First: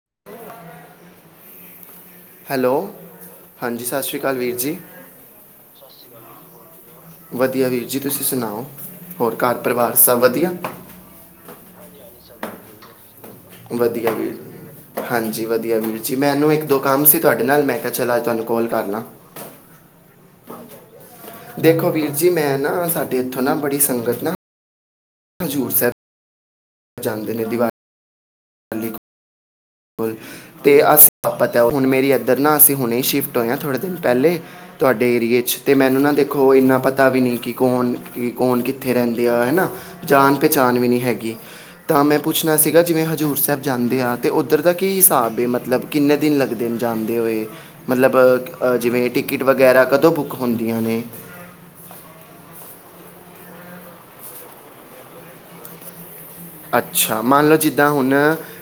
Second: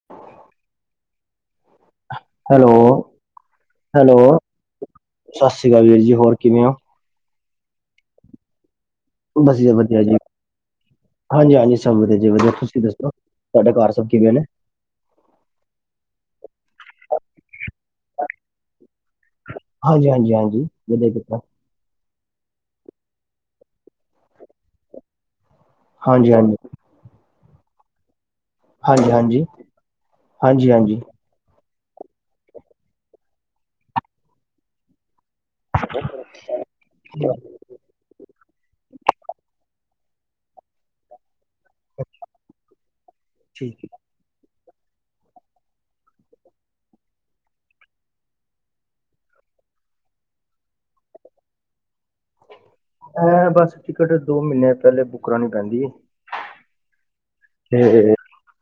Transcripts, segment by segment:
[inaudible] Hello, ਹਾਂਜੀ ਸਤਿ hello, ਸ਼੍ਰੀ ਅਕਾਲ ਵੀਰ ਜੀ 'ਸਤਿ ਸ਼੍ਰੀ ਅਕਾਲ' ਵੀਰ ਜੀ, ਹੋਰ ਕਿਵੇਂ ਓ? ਵਧੀਆ ਵੀਰ ਜੀ, ਤੁਸੀਂ ਸੁਣਾਓ? ਹੋਰ ਘਰ ਵਧੀਆ- ਪਰਿਵਾਰ ਵਧੀਆ ਜੀ, ਸਭ ਹਾਂਜੀ- ਹਾਂਜੀ ਸਭ ਵਧੀਆ ਜੀ ਵਧੀਆ, ਤੁਸੀਂ ਦੱਸੋ? ਸੋਡੇ ਘਰ ਸਭ ਵਧੀਆ ਕਿਵੇਂ ਨੇ? ਵੀਰ ਹਾਂਜੀ, ਵਧੀਆ ਵੀਰ ਜੀ ਮੈਨੂੰ ਇੱਕ- ਦੋ ਕੰਮ ਸੀ ਤੁਹਾਡੇ ਨਾਲ, ਮੈਂ ਕਿਹਾ ਅੱਜ ਤੁਹਾਨੂੰ ਕੋਲ ਕਰ ਲਾਂ। ਹਾਂਜੀ- ਹਾਂਜੀ, ਹਾਂਜੀ ਆਓ ਜੀ ਵਧਿਆ ਕੀਤਾ। ਦੇਖੋ ਵੀਰ ਜੀ ਮੈਂ ਨਾ, ਸਾਡੇ ਇੱਥੋਂ ਨਾ, ਬੜੀ ਸੰਗਤ ਨਾ, 'ਹਜ਼ੂਰ ਸਾਹਿਬ' ਹਾਂਜੀ- ਹਾਂਜੀ। ਜਾਦੇਂ ਨੇ ਗੁਰਦੁਆਰਾ। ਹਾਂਜੀ -ਹਾਂਜੀ। [unintelligible] ਹਾਂਜੀ ਤੇ ਹਾਂਜੀ ਅਸੀਂ ਹੁਣ ਮੇਰੀ ਇੱਧਰ ਨਾ, ਅਸੀਂ ਹੁਣੇ ਸ਼ਿਫਟ ਹੋਏ ਹਾਂ, ਥੋੜੇ ਦਿਨ ਪਹਿਲੇ, ਤੁਹਾਡੇ ਏਰੀਏ 'ਚ'। ਤੇ ਮੈਨੂੰ ਨਾ ਦੇਖੋ ਇੰਨਾ ਪਤਾ ਵੀ ਨਹੀਂ ਕਿ ਕੌਣ, ਕੌਣ ਕਿੱਥੇ ਰਹਿੰਦੇ ਆ ਹਨਾ, ਜਾਣ- ਪਹਿਚਾਣ ਵੀ ਨਹੀਂ ਹੈਗੀ। ਤਾਂ ਮੈਂ ਪੁੱਛਣਾ ਸੀਗਾ ਜਿਵੇਂ 'ਹਜ਼ੂਰ ਸਾਹਿਬ' ਠੀਕ ਜਾਂਦੇ ਆ ਤੇ ਉੱਧਰ ਉਹਦਾ ਕੀ ਹਿਸਾਬ ਹੈ, ਮਤਲਬ ਕਿੰਨੇ ਦਿਨ ਲੱਗਦੇ ਨੇ ਜਾਂਦੇ ਹੋਏ? ਮਤਲਬ, ਜਿਵੇਂ ਟਿਕਟ ਵਗੈਰਾ ਕਦੋਂ ਬੁੱਕ ਹੁੰਦੀਆਂ ਨੇ? ਐਂ ਬਸ, ਟਿਕਟ ਦੋ ਮਹੀਨੇ ਪਹਿਲੇ ਬੁੱਕ ਕਰਾਣੀ ਪੈਂਦੀ ਹੈ। ਅੱਛਾ, ਮੰਨ ਲਓ ਜਿੱਦਾਂ ਹੁਣ, ਤੇ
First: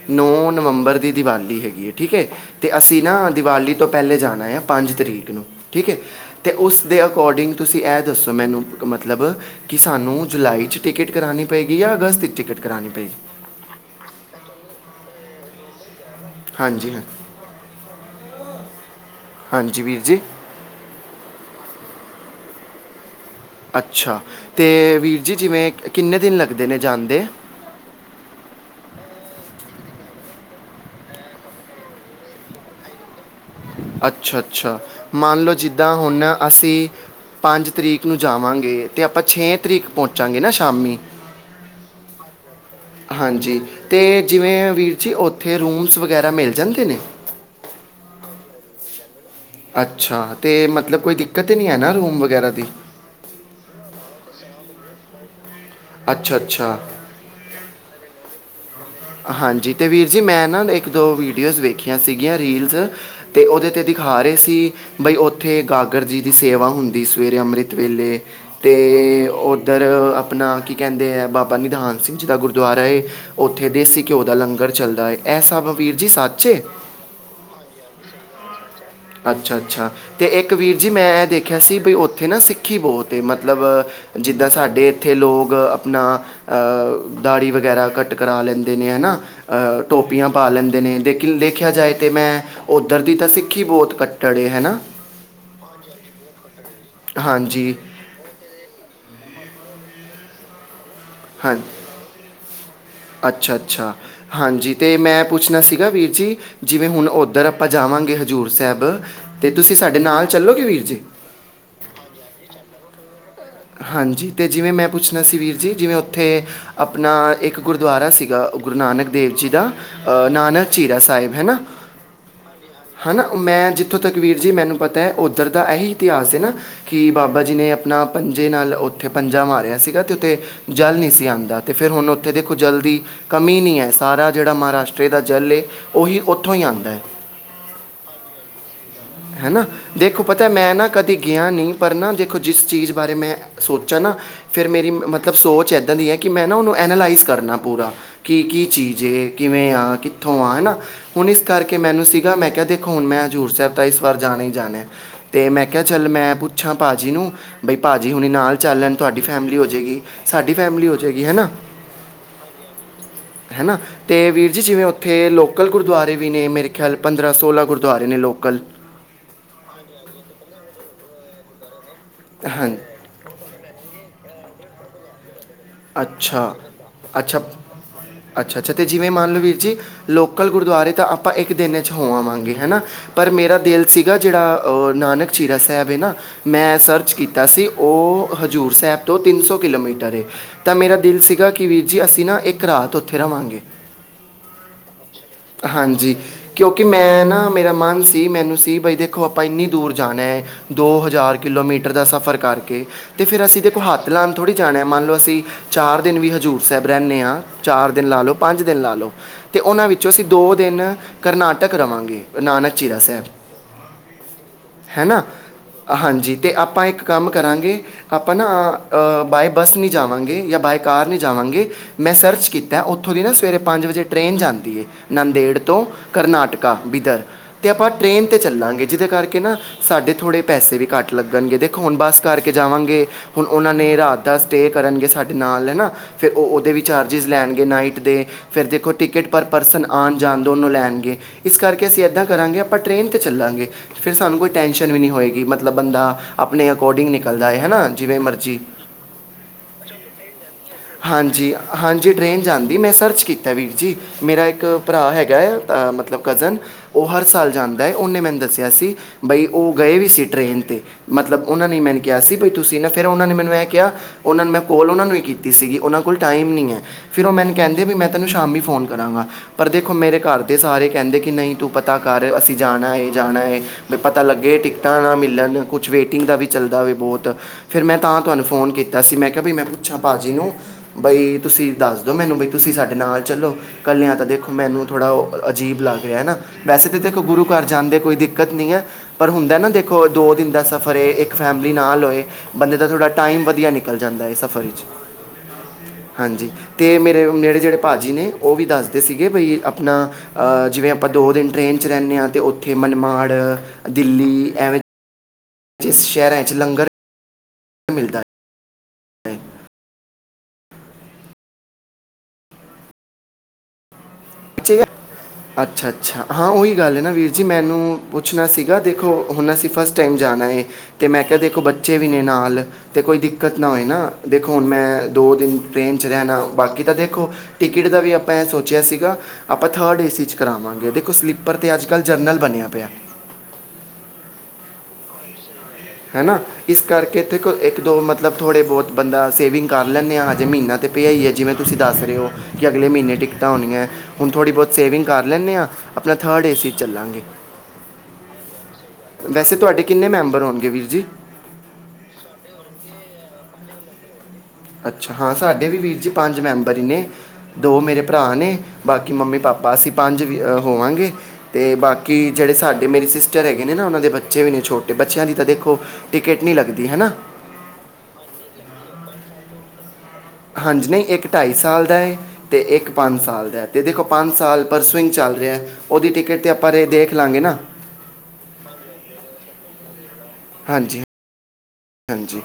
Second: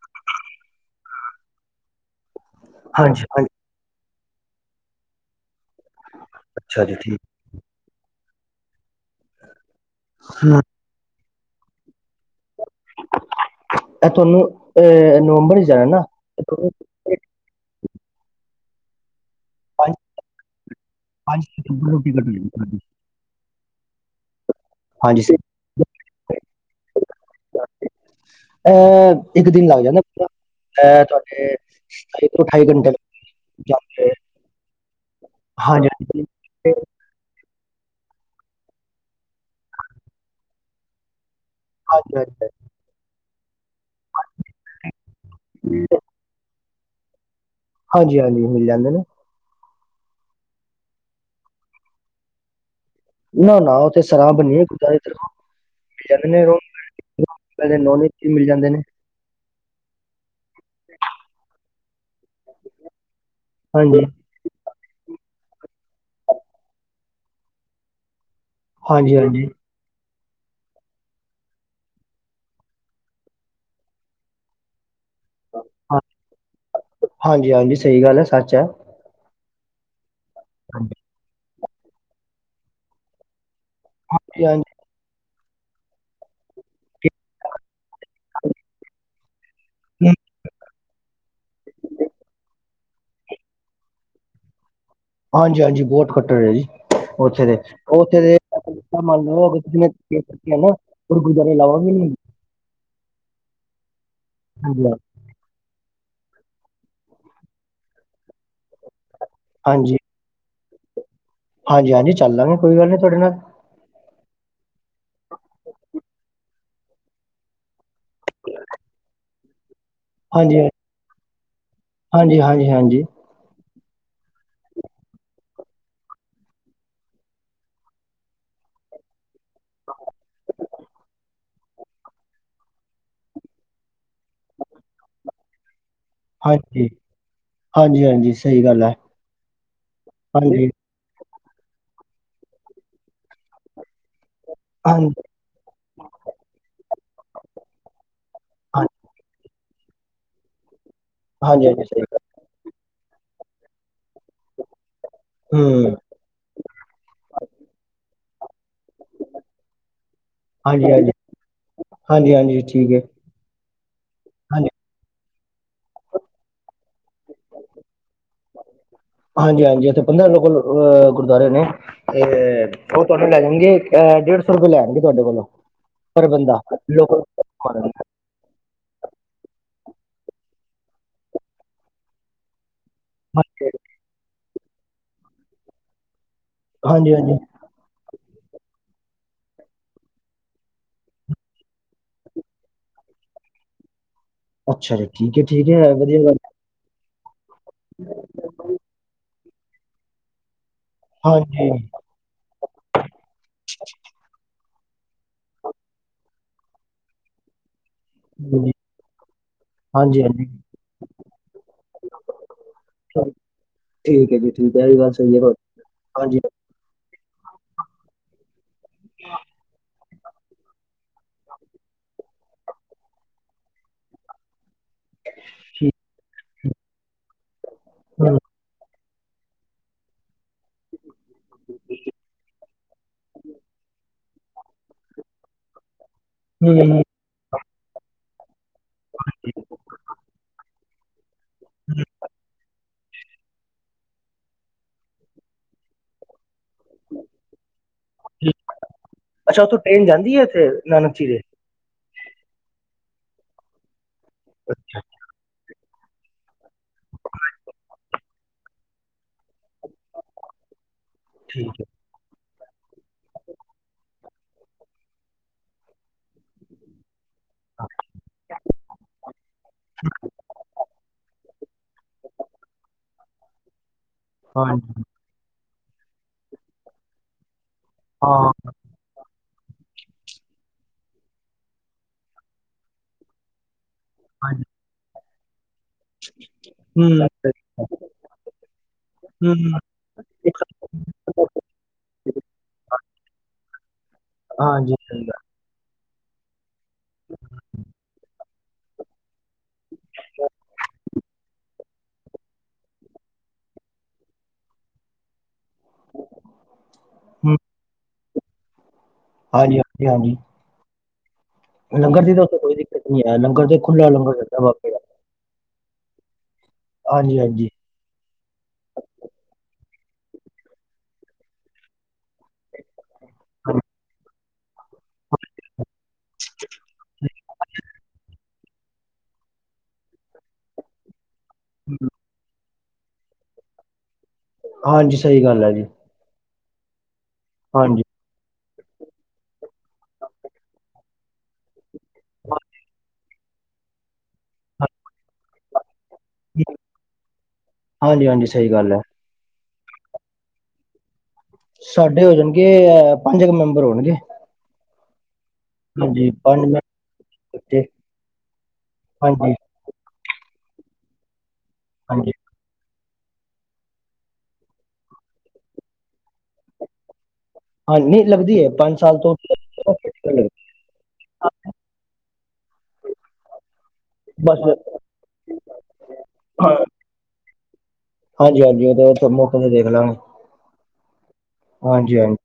ਨੌਂ ਨਵੰਬਰ ਦੀ ਦੀਵਾਲੀ ਹੈਗੀ ਏ, ਠੀਕ ਹੈ। ਅਤੇ ਅਸੀਂ ਹਾਂਜੀ ਨਾ ਹਾਂਜੀ ਦਿਵਾਲੀ ਤੋਂ ਪਹਿਲੇ ਜਾਣਾ ਆ ਪੰਜ ਤਰੀਕ ਨੂੰ। ਠੀਕ ਏ, ਤੇ ਉਸ ਅੱਛਾ ਜੀ ਦੇ ਠੀਕ ਅਕੋਡਿੰਗ ਤੁਸੀਂ ਇਹ ਦੱਸੋ ਮੈਨੂੰ? ਮਤਲਬ, ਕਿ ਸਾਨੂੰ ਹਮ, ਜੁਲਾਈ 'ਚ' ਟਿਕਟ ਕਰਵਾਉਣੀ ਪਏਗੀ, ਜਾਂ ਅਗਸਤ 'ਚ' ਟਿਕਟ ਕਰਾਉਣੀ ਪਏਗੀ। ਇਹ ਤੁਹਾਨੂੰ, ਅਹ ਨਵੰਬਰ ਹੀ ਜਾਣਾ ਨਾ। ਇਹ ਤੁਹਾਨੂੰ ਹਾਂਜੀ- ਹਾਂਜੀ। ਹਾਂਜੀ ਵੀਰ ਜੀ। ਅ ਰੋਟੀ ਕੀ [unintelligible] ਅੱਛਾ, ਅਤੇ ਵੀਰ ਹਾਂਜੀ ਜੀ ਸਰ, ਜਿਵੇਂ, ਕਿੰਨੇ ਦਿਨ ਲੱਗਦੇ ਨੇ ਜਾਂਦੇ। ਅਹ ਇੱਕ ਦਿਨ ਲੱਗ ਜਾਂਦਾ ਪੂਰਾ, ਅ ਤੁਹਾਡੇ ਸਤਾਈ ਤੌ ਅਠਾਈ ਘੰਟੇ ਲ ਅੱਛਾ -ਅੱਛਾ ਮੰਨ ਲਓ, ਹਾਂਜੀ, ਜਿੱਦਾਂ ਹਾਂਜੀ। ਹੁਣ ਅਸੀਂ ਪੰਜ ਤਰੀਕ ਨੂੰ ਜਾਵਾਂਗੇ, ਤੇ ਆਪਾਂ ਛੇ ਤਰੀਕ ਪਹੁੰਚਾਂਗੇ ਨਾ ਸ਼ਾਮੀ। ਹਾਂਜੀ- ਹਾਂਜੀ। ਹਾਂਜੀ, ਅਤੇ ਜਿਵੇਂ ਵੀਰ ਜੀ ਉੱਥੇ ਰੂਮਸ ਵਗੈਰਾ ਮਿਲ ਜਾਂਦੇ ਨੇ। ਹਾਂਜੀ- ਹਾਂਜੀ, ਮਿਲ ਜਾਂਦੇ ਨੇ। ਅੱਛਾ, ਅਤੇ ਮਤਲਬ ਕੋਈ ਦਿੱਕਤ ਨਹੀਂ ਹੈ ਨਾ ਰੂਮ ਵਗੈਰਾ ਦੀ। ਨਾ- ਨਾ ਉਹਥੇ ਸਰਾਂ ਬਣੀ ਹੋਈ ਐ, ਗੁਰਦੁਆਰੇ ਇੱਧਰ। ਅੱਛਾ ਅੱਛਾ [unintelligible] ਕਦੇ ਨੋਨਵੈਜ ਵੀ ਮਿਲ ਜਾਂਦੇ ਨੇ। ਹਾਂਜੀ ਅਤੇ ਵੀਰ ਜੀ ਮੈਂ ਨਾ ਇੱਕ ਦੋ ਵੀਡੀਓਜ਼ ਵੇਖੀਆਂ ਸੀਗੀਆਂ ਰੀਲਸ ਤੇ ਉਹਦੇ ਤੇ ਹਾਂਜੀ, ਦਿਖਾ ਸੀ ਬਈ ਉੱਥੇ ਗਾਗਰ ਜੀ ਦੀ ਸੇਵਾ ਹੁੰਦੀ ਸਵੇਰੇ ਅੰਮ੍ਰਿਤ ਵੇਲੇ ਅਤੇ ਹਾਂਜੀ-ਹਾਂਜੀ, ਉੱਧਰ ਆਪਣਾ ਕੀ ਕਹਿੰਦੇ ਹੈ ਬਾਬਾ ਨਿਧਾਨ ਸਿੰਘ ਜੀ ਦਾ ਗੁਰਦੁਆਰਾ ਏ ਉੱ ਉੱਥੇ ਦੇਸੀ ਘਿਓ ਦਾ ਲੰਗਰ ਚੱਲਦਾ ਹੈ ਇਹ ਸਭ ਵੀਰ ਹਾਂ ਜੀ ਸੱਚ ਹੈ। ਹਾਂਜੀ-ਹਾਂਜੀ, ਸਹੀ ਗੱਲ ਹੈ ਸੱਚ ਹੈ। ਅੱਛਾ-ਅੱਛਾ ਅਤੇ ਇੱਕ ਵੀਰ ਜੀ ਹਾਂਜੀ-ਹਾਂਜੀ, ਮੈਂ ਇਹ ਦੇਖਿਆ ਸੀ ਵੀ ਉੱਥੇ ਨਾ ਸਿੱਖੀ ਬਹੁਤ ਹੈ ਮਤਲਬ ਜਿੱਦਾਂ ਸਾਡੇ ਇੱਥੇ ਲੋਕ ਆਪਣਾ ਦਾੜੀ ਵਗੈਰਾ ਕੱ ਟ ਕਰਾ ਲੈਂਦੇ ਨੇ ਹੈ ਨਾ ਟੋਪੀਆਂ ਪਾ ਲੈਂਦੇ ਨੇ ਲੇਕਿਨ ਦੇਖਿਆ ਜਾਏ ਤਾਂ ਮੈਂ ਉੱਧਰ ਦੀ ਤਾਂ ਸਿੱਖੀ ਬਹੁਤ ਕੱਟੜ ਏ ਹੈ ਨਾ। ਹਾਂਜੀ- ਹਾਂਜੀ ਬਹੁਟ ਕੱਟੜ ਹੈ ਜੀ, ਉੱਥੇ ਦੇ ਹਾਂਜੀ ਉੱਥੇ ਦੇ [unintelligible] ਗੁਰੂਦੁਆਰੇ ਲਾਵਾਂਗੇ ਨਹੀਂ। [unintelligible] ਅੱਛਾ-ਅੱਛਾ ਹਾਂਜੀ ਅਤੇ ਮੈਂ ਪੁੱਛਣਾ ਸੀਗਾ ਵੀਰ ਜੀ ਜਿਵੇਂ ਹੁਣ ਉੱਧਰ ਆਪਾਂ ਜਾਵਾਂਗੇ ਹਜ਼ੂਰ ਸਾਹਿਬ ਅਤੇ ਤੁਸੀਂ ਸਾਡੇ ਨਾਲ ਚੱਲੋਗੇ ਵੀਰ ਜੀ? ਹਾਂਜੀ-ਹਾਂਜੀ ਚੱਲ ਲਾਂਗੇ ਕੋਈ ਗੱਲ ਨਹੀਂ ਤੁਹਾਡੇ ਨਾਲ। ਹਾਂਜੀ ਅਤੇ ਜਿਵੇਂ ਮੈਂ ਪੁੱਛਣਾ ਸੀ ਵੀਰ ਜੀ ਜਿਵੇਂ ਉੱਥੇ ਆਪਣਾ ਇੱਕ ਗੁਰਦੁਆਰਾ ਸੀਗਾ ਗੁਰੂ ਨਾਨਕ ਦੇਵ ਜੀ ਦਾ ਨਾਨਕ ਚੀਰਾ ਸਾਹਿਬ ਹੈ ਨਾ। ਹਾਂਜੀ- ਹਾਂਜੀ -ਹਾਂਜੀ ਹਨਾ ਮੈਂ ਜਿੱਥੋਂ ਤੱਕ ਵੀਰ ਜੀ ਮੈਨੂੰ ਪਤਾ ਹੈ ਉੱਧਰ ਦਾ ਇਹੀ ਇਤਿਹਾਸ ਹੈ ਨਾ ਕਿ ਬਾਬਾ ਜੀ ਨੇ ਆਪਣਾ ਪੰਜੇ ਨਾਲ ਉੱਥੇ ਪੰਜਾ ਮਾਰਿਆ ਸੀਗਾ ਅਤੇ ਉੱਥੇ ਜਲ ਨਹੀਂ ਸੀ ਆਉਂਦਾ। ਅਤੇ ਫਿਰ ਹੁਣ ਉੱਥੇ ਦੇਖੋ ਜਲ ਦੀ ਕਮੀ ਨਹੀਂ ਹੈ ਸਾਰਾ ਜਿਹੜਾ ਮਹਾਰਾਸ਼ਟਰ ਦਾ ਜਲ ਉਹੀ ਉੱਥੋਂ ਹੀ ਹਾਂਜੀ, ਆਉਂਦਾ ਆਂ। ਹਾਂਜੀ-ਹਾਂਜੀ, ਸਹੀ ਗੱਲ ਹੈ। ਹਨਾ, ਦੇਖੋ ਪਤਾ ਹਾਂਜੀ, ਮੈਂ ਨਾ ਕਦੀ ਕਿਆ ਨਹੀਂ ਪਰ ਦੇਖੋ ਜਿਸ ਚੀਜ਼ ਬਾਰੇ ਮੈਂ ਸੋਚਾ ਨਾ ਫਿਰ ਮੇਰੀ ਮਤਬ ਹਾਂਜੀ, ਹਾਂਜੀ, ਮਤਲਬ ਸੋਚ ਇੱਦਾਂ ਦੀ ਹੈ ਕਿ ਮੈਂ ਨਾ ਉਹਨੂੰ ਐਨਾਲਾਈਜ਼ ਕਰਨਾ ਪੂਰਾ ਕੀ ਕੀ ਚੀਜ਼ ਹੈ ਕਿਵੇਂ ਆ ਕਿ ਉਥੋਂਵਾਂ ਹੈ ਨਾ ਹੁਣ ਇਸ ਕਰਕੇ ਹਾਂਜੀ-ਹਾਂਜੀ ਸਹੀ ਮੈਨੂੰ ਸੀਗਾ ਮੈਂ ਕਿਹਾ ਦੇਖੋ ਹੁਣ ਮੈਂ ਹਜ਼ੂਰ ਸਾਹਿਬ ਤਾਂ ਇਸ ਵਾਰ ਜਾਣਾ ਹੀ ਜਾਣਾ ਤੇ ਮੈਂ ਕਿਹਾ ਹੂੰ, ਚੱਲ ਮੈਂ ਪੁ ਪੁੱਛਾਂ ਭਾਅ ਜੀ ਨੂੰ ਬਈ ਭਾਜੀ ਹੁਣੀ ਨਾਲ ਚੱਲ ਲੈਣ ਤੁਹਾਡੀ ਫੈਮਿਲੀ ਹੋ ਜਾਵੇਗੀ। ਸਾਡੀ ਫੈਮਿਲੀ ਹੋ ਹਾਂਜੀ-ਹਾਂਜੀ, ਜਾਏਗੀ ਹੈ ਨਾ। ਹਾਂਜੀ-ਹਾਂਜੀ ਠੀਕ ਏ। [unintelligible] ਹੈ ਨਾ ਅਤੇ ਵੀਰ ਜੀ ਹਾਂਜੀ, ਜਿਵੇਂ ਉੱਥੇ ਲੋਕ ਲੋਕਲ ਗੁਰਦੁਆਰੇ ਵੀ ਨੇ ਮੇਰੇ ਖਿਆਲ ਪੰਦਰਾਂ ਸੋਲ੍ਹਾਂ ਗੁਰਦੁਆਰੇ ਨੇ ਲੋਕਲ। ਹਾਂਜੀ-ਹਾਂਜੀ ਉੱਥੇ ਪੰਦਰਾਂ ਲੋਕਲ ਗੁਰਦੁਆਰੇ ਨੇ, ਤੇ ਹਾਂ ਤੁਹਾਨੂੰ ਲੈ ਜਾਣਗੇ ਅਹ ਡੇਢ ਸੌ ਰੁਪਏ ਲੈਣਗੇ ਤੁਹਾਡੇ ਕੋਲੋਂ ਪਰ ਅੱਛਾ ਬੰਦਾ ਲੋਕਲ। ਅੱਛਾ-ਅੱਛਾ ਅਤੇ ਜਿਵੇਂ ਮੰਨ ਲਓ ਵੀਰ ਜੀ ਲੋਕਲ ਗੁਰਦੁਆਰੇ ਤਾਂ ਆਪਾਂ ਇੱਕ ਦਿਨ 'ਚ ਹੋ ਆਵਾਂਗੇ ਹੈ ਨਾ। ਪਰ ਮੇਰਾ ਦਿਲ ਸੀਗਾ ਜਿਹੜਾ ਉਹ ਨਾਨਕ ਝੀਰਾ ਸਾਹਿਬ ਹੈ ਨਾ ਮੈਂ ਸਰਚ ਹਾਂਜੀ-ਹਾਂਜੀ, ਕੀਤਾ ਸੀ। ਉਹ ਹਜ਼ੂਰ ਸਾਹਿਬ ਤੋਂ ਤਿੰਨ ਸੌ ਕਿਲੋਮੀਟਰ ਏ। ਤਾਂ ਮੇਰਾ ਦਿਲ ਸੀਗਾ ਕਿ ਵੀਰ ਜੀ ਅਸੀਂ ਨਾ ਇੱਕ ਰਾਤ ਉੱਥੇ ਰਹਾਂਗੇ। ਅੱਛਾ ਜੀ, ਠੀਕ ਹੈ -ਠੀਕ ਹੈ ਇਹ ਹਾਂਜੀ ਵਧੀਆ ਗੱਲ ਐ। ਕਿਉਂਕਿ ਮੈਂ ਨਾ ਮੇਰਾ ਮਨ ਸੀ ਮੈਨੂੰ ਸੀ ਬਈ ਦੇਖੋ ਆਪਾਂ ਇੰਨੀ ਦੂਰ ਜਾਣਾ। ਦੋ ਹਜ਼ਾਰ ਹਾਂਜੀ, ਕਿਲੋਮੀਟਰ ਦਾ ਸਫ਼ਰ ਕਰਕੇ ਅਤੇ ਫਿਰ ਅਸੀਂ ਦੇਖੋ ਹੱਥ ਲਾਉਣ ਥੋੜ੍ਹੀ ਜਾਣਾ ਮੰਨ ਲਓ ਅਸੀਂ ਚਾਰ ਦਿਨ ਵੀ ਹਜ਼ੂਰ ਸਾਹਿਬ ਰਹਿੰਦੇ ਆਂ ਚਾਰ ਦਿਨ ਲਾ ਲੋ ਪੰਜ ਦਿਨ ਲਾ ਲਓ। ਤੇ ਉਹਨਾਂ ਵਿੱਚੋਂ ਅਸੀਂ ਦੋ ਹਾਂਜੀ-ਹਾਂਜੀ। ਦਿਨ ਕਰਨਾਟਕ ਰਵਾਂਗੇ ਗੁਰੂ ਨਾਨਕ ਚੀਰਾ ਸਾਹਿਬ। ਠੀਕ ਏ ਜੀ ਠੀਕ ਏ ਇਹ ਵੀ ਗੱਲ ਹੈਨਾ ਸਹੀ ਏ ਤੁਹਾਡੀ ਹਾਂਜੀ ਤੇ ਆਪਾਂ ਇੱਕ ਕੰਮ ਕਰਾਂਗੇ ਆਪਾਂ ਨਾਂ ਬਾਏ ਬੱਸ ਨੀ ਜਾਵਾਂਗੇ। ਜਾਂ ਬਾਏ ਕਾਰ ਨਹੀਂ ਜਾਵਾਂਗੇ ਮੈਂ ਸਰਚ ਕੀਤਾ ਉੱਥੋਂ ਦੀ ਨਾ ਸਵੇਰੇ ਪੰਜ ਵਜੇ ਟ੍ਰਰੇਨ ਜਾਂਦੀ ਏ। ਨੰਦੇੜ ਤੋਂ ਕਰਨਾਟਕਾ ਵਿਦਰ ਤੇ ਆਪਾਂ ਟ੍ਰੇਨ ਤੇ ਹੂੰ, ਚੱਲਾਂਗੇ। ਜਿਹਦੇ ਕਰਕੇ ਨਾ ਸਾਡੇ ਥੋੜੇ ਪੈਸੇ ਵੀ ਘੱਟ ਲੱਗਣਗੇ ਦੇਖੋ ਹੁਣ ਬਸ ਕਰਕੇ ਜਾਵਾਂਗੇ ਹੁਣ ਉਹਨਾਂ ਨੇ ਰਾਤ ਦਾ ਸਟੇਅ ਕਰਨਗੇ ਸਾਡੇ ਨਾਲ ਹੈ ਨਾ। ਫਿਰ ਉਹ ਉਹਦੇ ਵੀ ਹੂੰ ਹੂੰ। ਚਾਰਜਿਸ ਲੈਣਗੇ ਨਾਈਟ ਦੇ ਫਿਰ ਦੇਖੋ ਟਿਕਟ ਪਰ ਪਰਸਨ ਆਣ ਜਾਣ ਦੋਨੋਂ ਲੈਣਗੇ ਇਸ ਕਰਕੇ ਅਸੀਂ ਇੱਦਾਂ ਕਰਾਂਗੇ ਆਪਾ ਟਰੇਨ ਤੇ ਚੱਲਾਂਗੇ। ਫਿਰ ਸਾਨੂੰ ਕੋਈ ਟੈਸ਼ਨ ਵੀ ਨਹੀਂ ਹੋਏਗੀ ਮਤਲਬ ਬੰਦਾ ਆਪਣੇ ਅਕੋਰਡਿੰਗ ਨਿਕਲਦਾ ਹੈ ਹਨਾ। ਜਿਵੇਂ ਮਰਜ਼ੀ ਅੱਛਾ ਉੱਥੋਂ ਟ੍ਰੇਨ ਜਾਂਦੀ ਏ। ਇੱਥੇ ਨਾਨਕ ਝੀਰੇ ਹਾਂਜੀ ਹਾਂਜੀ ਟਰੇਨ ਜਾਂਦੀ। ਮੈਂ ਸਰਚ ਕੀਤਾ ਵੀਰ ਜੀ ਮੇਰਾ ਇੱਕ ਭਰਾ ਹੈਗਾ ਆ ਮਤਲਬ ਕਜ਼ਨ ਉਹ ਹਰ ਸਾਲ ਜਾਂਦਾ ਐ। ਉਹਨੇ ਮੈਨੂੰ ਦੱਸਿਆ ਸੀ ਬਈ ਉਹ ਗਏ ਵੀ ਸੀ ਟ੍ਰਰੇਨ 'ਤੇ ਮਤਲਬ ਉਹਨਾਂ ਨੇ ਠੀਕ ਏ ਮੈਨੂੰ ਕਿਹਾ ਸੀ ਬਈ ਤੁਸੀਂ ਨਾ ਫਿਰ ਉਹਨਾਂ ਨੇ ਮੈਨੂੰ ਐਂ ਕਿਹਾ ਉਹਨਾਂ ਨੂੰ ਮੈਂ ਕੋਲ ਉਹਨਾਂ ਨੂੰ ਈ ਕੀਤੀ ਸੀਗੀ ਉਹਨਾਂ ਕੋਲ ਟਾਈਮ ਨਹੀਂ ਐ। ਫਿਰ ਉਹ ਮੈਨੂੰ ਕਹਿੰਦੇ ਵੀ ਮੈਂ ਤੈਨੂੰ ਸ਼ਾਮੀ ਫ਼ੋਨ ਕਰਾਂਗਾ। ਪਰ ਦੇਖੋ ਮੇਰੇ ਘਰ ਦੇ ਸਾਰੇ ਕਹਿੰਦੇ ਕਿ ਨਹੀਂ ਤੂੰ ਪਤਾ ਕਰ ਅਸੀਂ ਜਾਣਾ ਏ ਜਾਣਾ ਏ ਵੀ ਪਤਾ ਲੱਗੇ ਟਿਕਟਾਂ ਹਾਂਜੀ, ਨਾ ਮਿਲ ਕੁਛ ਵੇਟਿੰਗ ਦਾ ਵੀ ਚੱਲਦਾ ਬਹੁਤ ਫਿਰ ਮੈਂ ਤਾਂ ਤੁਹਾਨੂੰ ਹਾਂ, ਫੋਨ ਕੀਤਾ ਸੀ। ਮੈਂ ਵੀ ਮੈਂ ਪੁੱਛਾਂ ਭਾਜੀ ਨੂੰ ਬਈ ਤੁਸੀਂ ਦੱਸ ਦੋ ਮੈਨੂੰ ਬਈ ਤੁਸੀਂ ਸਾਡੇ ਨਾਲ ਚਲੋ। ਕਲਿਆਂ ਤਾਂ ਦੇਖੋ ਹਾਂਜੀ ਮੈਨੂੰ ਥੋੜ੍ਹਾ ਉਹ ਅਜੀਬ ਲੱਗਦਾ। ਹੈਨਾ ਵੈਸੇ ਤਾਂ ਦੇਖੋ ਹੂੰ, ਗੁਰੂ ਘਰ ਜਾਂਦੇ ਕੋਈ ਦਿੱਕਤ ਨਹੀਂ ਐ। ਪਰ ਹੂੰ ਹੁੰਦਾ ਨਾ ਹੂੰ। ਦੇਖੋ ਦੋ ਦਿਨ ਦਾ ਇੱਕ- ਸਫ਼ਰ ਏ ਇੱਕ ਫੈਮਿਲੀ ਨਾਲ ਹੋਏ। ਬੰਦੇ ਦਾ ਥੋੜ੍ਹਾ ਟਾਈਮ ਵਧੀਆ ਨਿਕਲ ਜਾਂਦਾ ਐ ਸਫ਼ਰ ਵਿੱਚ ਹਾਂਜੀ ਸਹੀ ਗੱਲ ਹਾਂਜੀ ਅਤੇ ਮੇਰੇ ਮੇੜੇ ਜਿਹੜੇ ਭਾਅ ਜੀ ਨੇ ਉਹ ਵੀ ਦੱਸਦੇ ਸੀਗੇ ਬਈ ਆਪਣਾ ਜਿਵੇਂ ਆਪਾਂ ਦੋ ਦਿਨ ਟ੍ਰੇਨ 'ਚ ਰਹਿੰਦੇ ਹਾਂ ਤੇ ਉੱਥੇ ਮਨਮਾੜ ਦਿੱਲੀ ਐਵੇਂ ਇਸ ਸ਼ਹਿਰਾਂ 'ਚ ਲੰਗਰ ਹੂੰ ਮਿਲਦਾ ਹੈ ਹਾਂਜੀ ਹਾਂਜੀ ਹਾਂਜੀ ਲੰਗਰ ਦੀ ਤਾਂ ਉਥੇ ਕੋਈ ਦਿੱਕਤ ਨੀ ਐ। ਲੰਗਰ ਤੇ ਖੁੱਲਾ ਲੰਗਰ ਬਾਬੇ ਦਾ ਅੱਛਾ ਅੱਛਾ ਹਾਂ ਉਹੀ ਗੱਲ ਨਾ ਵੀਰ ਹਾਂਜੀ ਜੀ ਹਾਂਜੀ ਮੈਨੂੰ ਪੁੱਛਣਾ ਸੀਗਾ ਦੇਖੋ ਹੁਣ ਅਸੀਂ ਫਸਟ ਟਾਈਮ ਜਾਣਾ ਐ। ਤੇ ਮੈਂਖਾ ਦੇਖੋ ਬੱਚੇ ਵੀ ਨੇ ਨਾਲ ਤੇ ਕੋਈ ਦਿੱਕਤ ਨਾ ਹੋਏ ਨਾ। ਦੇਖੋ ਮੈਂ ਦੋ ਦਿਨ ਟ੍ਰੇਨ 'ਚ ਰਹਿਣਾ ਬਾਕੀ ਤਾਂ ਦੇਖੋ ਟਿਕਟ ਦਾ ਵੀ ਆਪਾਂ ਇਹ ਸੋਚਿਆ ਸੀਗਾ ਆਪਾਂ ਥਰਡ ਏ ਸੀ 'ਚ ਕਰਾਵਾਂਗੇ ਦੇਖੋ ਸਲੀਪਰ 'ਤੇ ਅੱਜ ਕੱਲ੍ਹ ਜਰਨਲ ਬਣਿਆ ਪਿਆ। ਹਾਂਜੀ ਸਹੀ ਗੱਲ ਆ ਜੀ। ਹੈ ਨਾ ਇਸ ਕਰਕੇ ਦੇਖੋ ਇੱਕ ਦੋ ਹਾਂਜੀ ਮਤਲਬ ਥੋੜ੍ਹੇ ਬਹੁਤ ਬੰਦਾ ਸੇਵਿੰਗ ਕਰ ਲੈਂਣੇ ਆ। ਹਜੇ ਮਹੀਨਾ ਪਿਆ ਆ ਜਿਵੇਂ ਤੁਸੀਂ ਦੱਸ ਰਹੇ ਹੋ ਕਿ ਅਗਲੇ ਮਹੀਨੇ ਟਿਕਟਾਂ ਹੋਣੀਆਂ। ਹੁਣ ਥੋੜ੍ਹੀ ਬਹੁਤ ਸੇਵਿੰਗ ਕਰ ਲੈਂਣੇ ਆ। ਆਪਾ ਥਰਡ ਏ ਸੀ ਚੱਲਾਂਗੇ। ਹਾਂਜੀ ਹਾਂਜੀ ਸਹੀ ਗੱਲ ਹੈ ਵੈਸੇ ਤੁਹਾਡੇ ਕਿੰਨੇ ਮੈਂਬਰ ਹੋਣਗੇ ਵੀਰ ਜੀ। ਸਾਡੇ ਹੋ ਜਾਣਗੇ ਅ ਪੰਜ ਕੁ ਮੈਂਬਰ ਹੋਣਗੇ। ਅੱਛਾ। ਹਾਂ ਸਾਡੇ ਵੀ ਵੀਰ ਜੀ ਪੰਜ ਮੈਂਬਰ ਹੀ ਨੇ। ਦੋ ਬੱਚੇ ਮੇਰੇ ਭਰਾ ਨੇ ਬਾਕੀ ਮੰਮੀ ਹਾਂਜੀ -ਪਾਪਾ ਅਸੀਂ ਪੰਜ ਵੀ ਹੋਵਾਂਗੇ, ਤੇ ਬਾਕੀ ਹਾਂਜੀ ਜਿਹੜੇ ਸਾਡੇ ਅਤੇ ਮੇਰੀ ਸਿਸਟਰ ਹੈਗੇ ਨੇ ਨਾ, ਉਹਨਾਂ ਦੇ ਬੱਚੇ ਵੀ ਨੇ ਛੋਟੇ, ਬੱਚਿਆਂ ਦੀ ਤਾਂ ਦੇਖੋ ਟਿਕਟ ਨਹੀਂ ਲੱਗਦੀ, ਹੈਨਾ‌। ਹਾਂ ਨਹੀਂ ਲੱਗਦੀ ਐ, ਪੰਜ ਸਾਲ ਤੋਂ ਉੱਪਰ ਹਾਂਜੀ, ਨਹੀਂ ਇੱਕ ਢਾਈ ਸਾਲ ਦਾ ਤੇ ਇੱਕ ਪੰਜ ਸਾਲ ਦਾ, ਤੇ ਦੇਖੋ ਪੰਜ ਹੈ। ਬਸ ਸਾਲ ਪਰਸੋਂ ਚੱਲ ਰਿਹਾ। ਉਹਦੀ ਟਿਕਟ 'ਤੇ ਆਪਾਂ ਹਾਂ, ਰ ਦੇਖ ਲਵਾਂਗੇ ਨਾ। ਹਾਂਜੀ- ਹਾਂਜੀ, ਉਦੋਂ ਆਪਾਂ ਮੌਕੇ ਤੇ ਦੇਖ ਲਵਾਂਗੇ। ਹਾਂਜੀ ਹਾਂਜੀ- ਹਾਂਜੀ,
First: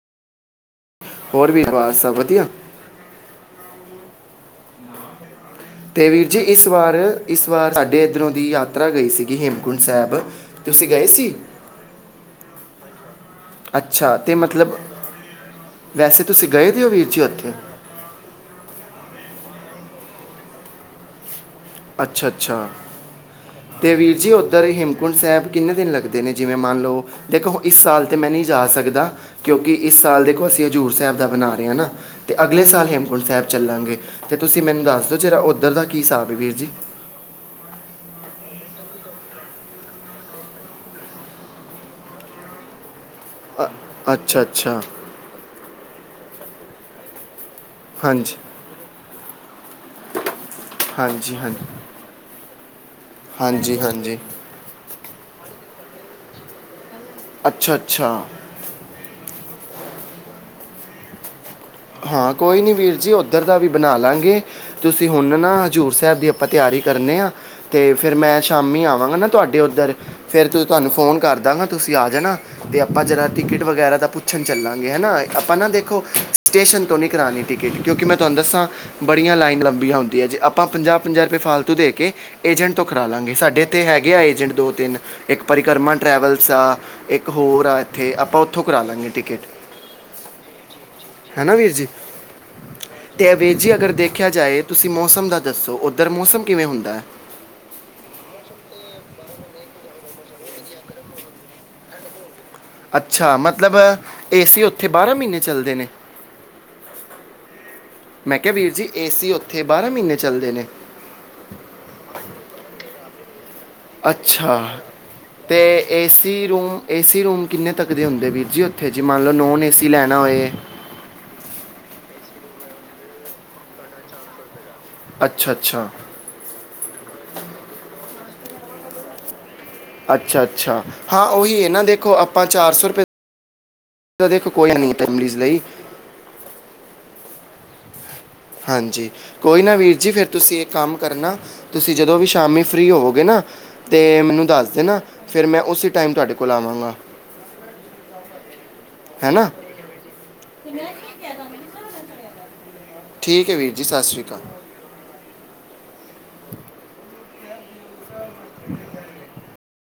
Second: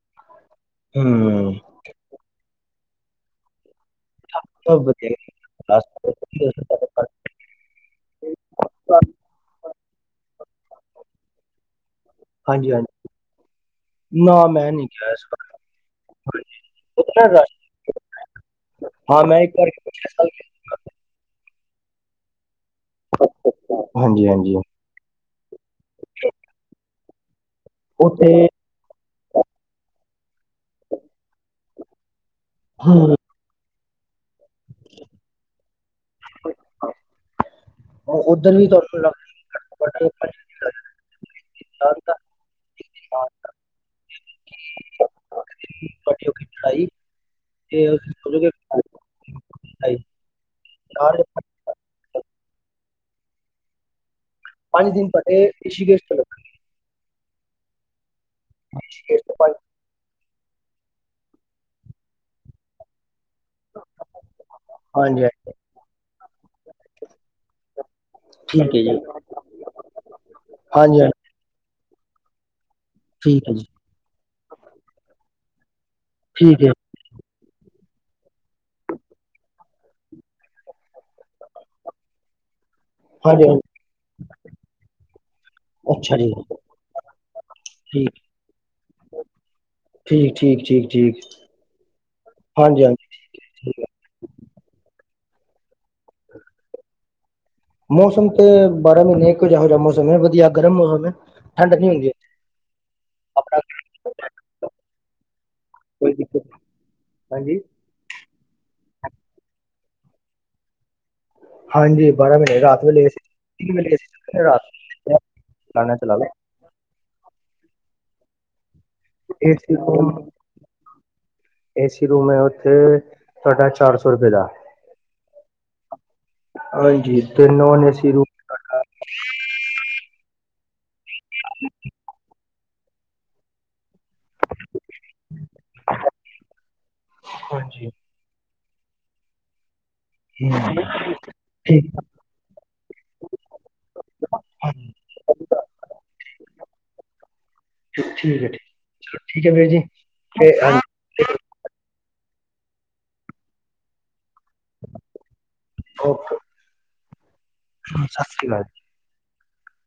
ਹੂੰ। ਪਰਿਵਾਰ ਸਭ ਵਧੀਆ? ਹਾਂ ਸਭ ਵਧੀਆ। ਤੇ ਵੀਰ ਜੀ ਵਧੀਆ ਇਸ ਸੀ। ਵਾਰ, ਇਸ ਵਾਰ ਸਾਡੇ ਇੱਧਰੋਂ ਦੀ ਯਾਤਰਾ ਗਈ ਸੀਗੀ, 'ਹੇਮਕੁੰਟ ਸਾਹਿਬ'। ਤੁਸੀਂ ਗਏ ਸੀ‌‌? ਹਾਂਜੀ- ਹਾਂਜੀ। ਨਾ ਮੈਂ ਮਤਲਬ ਨਹੀਂ ਗਿਆ ਇਸ ਵਾਰ, ਵੈਸੇ ਤੁਸੀਂ ਹਾਂਜੀ ਗਏ ਤੇ ਹੋ ਵੀਰ ਜੀ ਉਥੇ ਨਾ ਉੱਥੇ ਰਸ ਹਾਂ ਮੈਂ ਇੱਕ ਵਾਰ 'ਹੇਮਕੁੰਟ ਸਾਹਿਬ' ਗਿਆ ਜੀ। ਅੱਛਾ -ਅੱਛਾ, ਤੇ ਵੀਰ ਹਾਂਜੀ ਜੀ ਹਾਂਜੀ ਉੱਧਰ 'ਹੇਮਕੁੰਟ ਸਾਹਿਬ'। ਕਿੰਨੇ ਦਿਨ ਲੱਗਦੇ ਨੇ ਜਿਵੇਂ ਮੰਨ ਲਓ, ਦੇਖੋ ਇਸ ਸਾਲ ਤੇ ਮੈਂ ਉੱਥੇ ਨਹੀਂ ਜਾ ਸਕਦਾ। ਕਿਉਂਕਿ ਇਸ ਸਾਲ ਦੇਖੋ, ਅਸੀਂ ਹਜ਼ੂਰ ਸਾਹਿਬ ਦਾ ਬਣਾ ਰਹੇ ਹਾਂ ਨਾ, ਤੇ ਅਗਲੇ ਸਾਲ ਹੂੰ ਹੇਮਕੁੰਟ ਸਾਹਿਬ ਚੱਲਾਂਗੇ। ਤੇ ਤੁਸੀਂ ਮੈਨੂੰ ਦੱਸ ਦਿਓ ਜਰਾ, ਉੱਧਰ ਦਾ ਕੀ ਹਿਸਾਬ ਵੀਰ ਜੀ ਉੱਧਰ ਵੀ ਤਾਂ ਫਿਰ [unintelligible] ਲਾ ਦਿੱਤਾ। ਅੱਛਾ -ਅੱਛਾ। ਬਾਕੀ ਹੋਗੀ ਚੜਾਈ, ਤੇ ਹਾਂਜੀ ਉਦੇ ਤੇ ਚਾਰ ਹਾਂਜੀ। ਹਾਂਜੀ -ਹਾਂਜੀ। ਪਾਣੀ ਦਿਨ ਪਤੇ ਰਿਸ਼ੀਕੇਸ਼ ਚਲੋ। [unintelligible] ਅੱਛਾ -ਅੱਛਾ। ਫਿਰ ਤੋਂ ਪਾਣੀ ਹਾਂ ਕੋਈ ਨਹੀਂ ਵੀਰ ਜੀ ਉੱਧਰ ਦਾ ਵੀ ਬਣਾ ਲਾਂਗੇ। ਤੁਸੀਂ ਹਾਂਜੀ ਹਾਂਜੀ, ਹੁਣ ਨਾ, 'ਹਜ਼ੂਰ ਸਾਹਿਬ' ਦੀ ਆਪਾਂ ਤਿਆਰੀ ਕਰਨੇ ਹਾਂ। ਤੇ ਫਿਰ ਮੈਂ ਠੀਕ ਸ਼ਾਮੀ ਹੈ ਜੀ ਆਵਾਂਗਾ ਨਾ ਤੁਹਾਡੇ ਉੱਧਰ, ਫੇਰ ਤੁੰ ਤੁਹਾਨੂੰ ਹਾਂਜੀ ਫੋਨ ਹਾਂਜੀ, ਕਰ ਦਾਂਗਾ। ਤੁਸੀਂ ਆ ਜਾਣਾ, ਤੇ ਆਪਾਂ ਜਰਾ ਠੀਕ ਹੈ ਟਿਕਟ ਜੀ ਵਗੈਰਾ ਦਾ ਪੁੱਛਣ ਚੱਲਾਂਗੇ ਹਨਾ, ਆਪਾਂ ਨਾ ਦੇਖੋ ਠੀਕ ਹੈ ਸਟੇਸ਼ਨ ਤੋਂ ਨਹੀਂ ਕਰਾਉਣੀ ਟਿਕਟ, ਕਿਉਂਕਿ ਮੈਂ ਤੁਹਾਨੂੰ ਦੱਸਾਂ ਬੜੀਆਂ ਲਾਈਨ ਲੰਬੀਆਂ ਹੁੰਦੀਆਂ ਜੇ, ਆਪਾਂ ਪੰਜਾਹ- ਪੰਜਾਹ ਰੁਪਏ ਫਾਲਤੂ ਦੇ ਕੇ ਏਜੰਟ ਤੋਂ ਕਰਾ ਲਵਾਂਗੇ, ਹਾਂਜੀ ਹਾਂਜੀ, ਸਾਡੇ ਇੱਥੇ ਹੈਗੇ ਆ ਏਜੰਟ ਦੋ- ਤਿੰਨ, ਇੱਕ ਪਰਿਕਰਮਾ ਅੱਛਾ ਜੀ ਟਰੈਵਲਸ ਆ। ਇੱਕ ਹੋਰ ਆ ਇੱਥੇ, ਠੀਕ ਆਪਾਂ ਉੱਥੋਂ ਕਰਾ ਲਾਂਗੇ ਟਿਕਟ। ਠੀਕ- ਠੀਕ -ਠੀਕ- ਠੀਕ। ਹਨਾ ਵੀਰ ਜੀ, ਹਾਂਜੀ ਹਾਂਜੀ ਤੇ ਵੀਰ ਜੀ ਅਗਰ ਦੇਖਿਆ ਜਾਏ। ਤੁਸੀਂ ਮੌਸਮ ਦਾ ਦੱਸੋ? ਉੱਧਰ ਮੌਸਮ ਕਿਵੇਂ ਹੁੰਦਾ? ਮੌਸਮ ਤੇ, ਬਾਰਾਂ ਮਹੀਨੇ ਇੱਕੋ ਜੋ ਜਿਹਾ ਮੌਸਮ ਹੈ, ਵਧੀਆ ਗਰਮ ਮੌਸਮ ਹੈ, ਠੰਢ ਨੀ ਹੈਗੀ। ਅੱਛਾ, ਮਤਲਬ ਏ ਸੀ ਉੱਥੇ ਬਾਰ੍ਹਾਂ ਮਹੀਨੇ ਚੱਲਦੇ ਨੇ? ਕੋਈ ਦਿੱਕਤ ਨਹੀਂ। ਹਾਂਜੀ। ਮੈਂ ਕਿਹਾ ਵੀਰ ਜੀ, ਏ ਸੀ ਉੱਥੇ ਬਾਰ੍ਹਾਂ ਮਹੀਨੇ ਚੱਲਦੇ ਨੇ? ਹਾਂਜੀ ਬਾਰਾਂ ਮਹੀਨੇ, ਰਾਤ ਵੇਲੇ ਵੀ ਏ ਸੀ। ਅੱਛਾ, ਤੇ ਲਾਣਾ ਏ ਚਲਾ ਲਓ ਸੀ ਰੂਮ ਏ ਸੀ ਰੂਮ ਕਿੰਨੇ ਤੱਕ ਦੇ ਹੁੰਦੇ ਵੀਰ ਜੀ ਉੱਥੇ ਜੀ ਮੰਨ ਲੋ ਨੋਨ ਏ ਏਸੀ ਸੀ ਲੈਣਾ ਹੋਏ। ਏ ਸੀ ਰੂਮ ਐ ਉੱਥੇ ਤੁਹਾਡਾ ਚਾਰ ਸੌ ਰੁਪਏ ਦਾ। ਅੱਛਾ - ਅੱਛਾ। ਹਾਂਜੀ, ਤੇ ਨੋਨ ਏਸੀ ਰੂ ਅੱਛਾ - ਅੱਛਾ ਹਾਂ ਉਹੀ ਐ ਨਾ ਦੇਖੋ ਆਪਾਂ ਚਾਰ ਸੌ ਰੁਪਏ ਏ ਤਾਂ ਦੇਖੋ ਕੋਈ ਨੀ ਟਾਈਮਜ਼ ਲਈ। ਹਾਂਜੀ। ਹਾਂਜੀ ਕੋਈ ਨਾ ਵੀਰ ਜੀ ਫੇਰ ਤੁਸੀਂ ਇੱਕ ਠੀਕ ਕੰਮ ਕਰਨਾ ਠੀਕ ਤੁਸੀਂ ਜਦੋਂ ਵੀ ਸ਼ਾਮੀ ਫ੍ਰੀ ਹੋਵੋਗੇ ਨਾ ਤੇ ਮੈਨੂੰ ਦੱਸ ਦੇਣਾ ਫਿਰ ਮੈਂ ਉਸੇ ਟਾਈਮ ਤੁਹਾਡੇ ਕੋਲ ਆਵਾਂਗਾ। ਠੀਕ ਐ ਠੀਕ ਚਲੋ ਹੈ ਠੀਕ ਨਾ ਏ ਫਿਰ। ਤੇ [unintelligible] ਠੀਕ ਏ ਵੀਰ ਜੀ ਸਾਸਰੀ ਕਾਲ। ਓਕੇ। ਸਾਸਰੀ ਕਾਲ ਜੀ।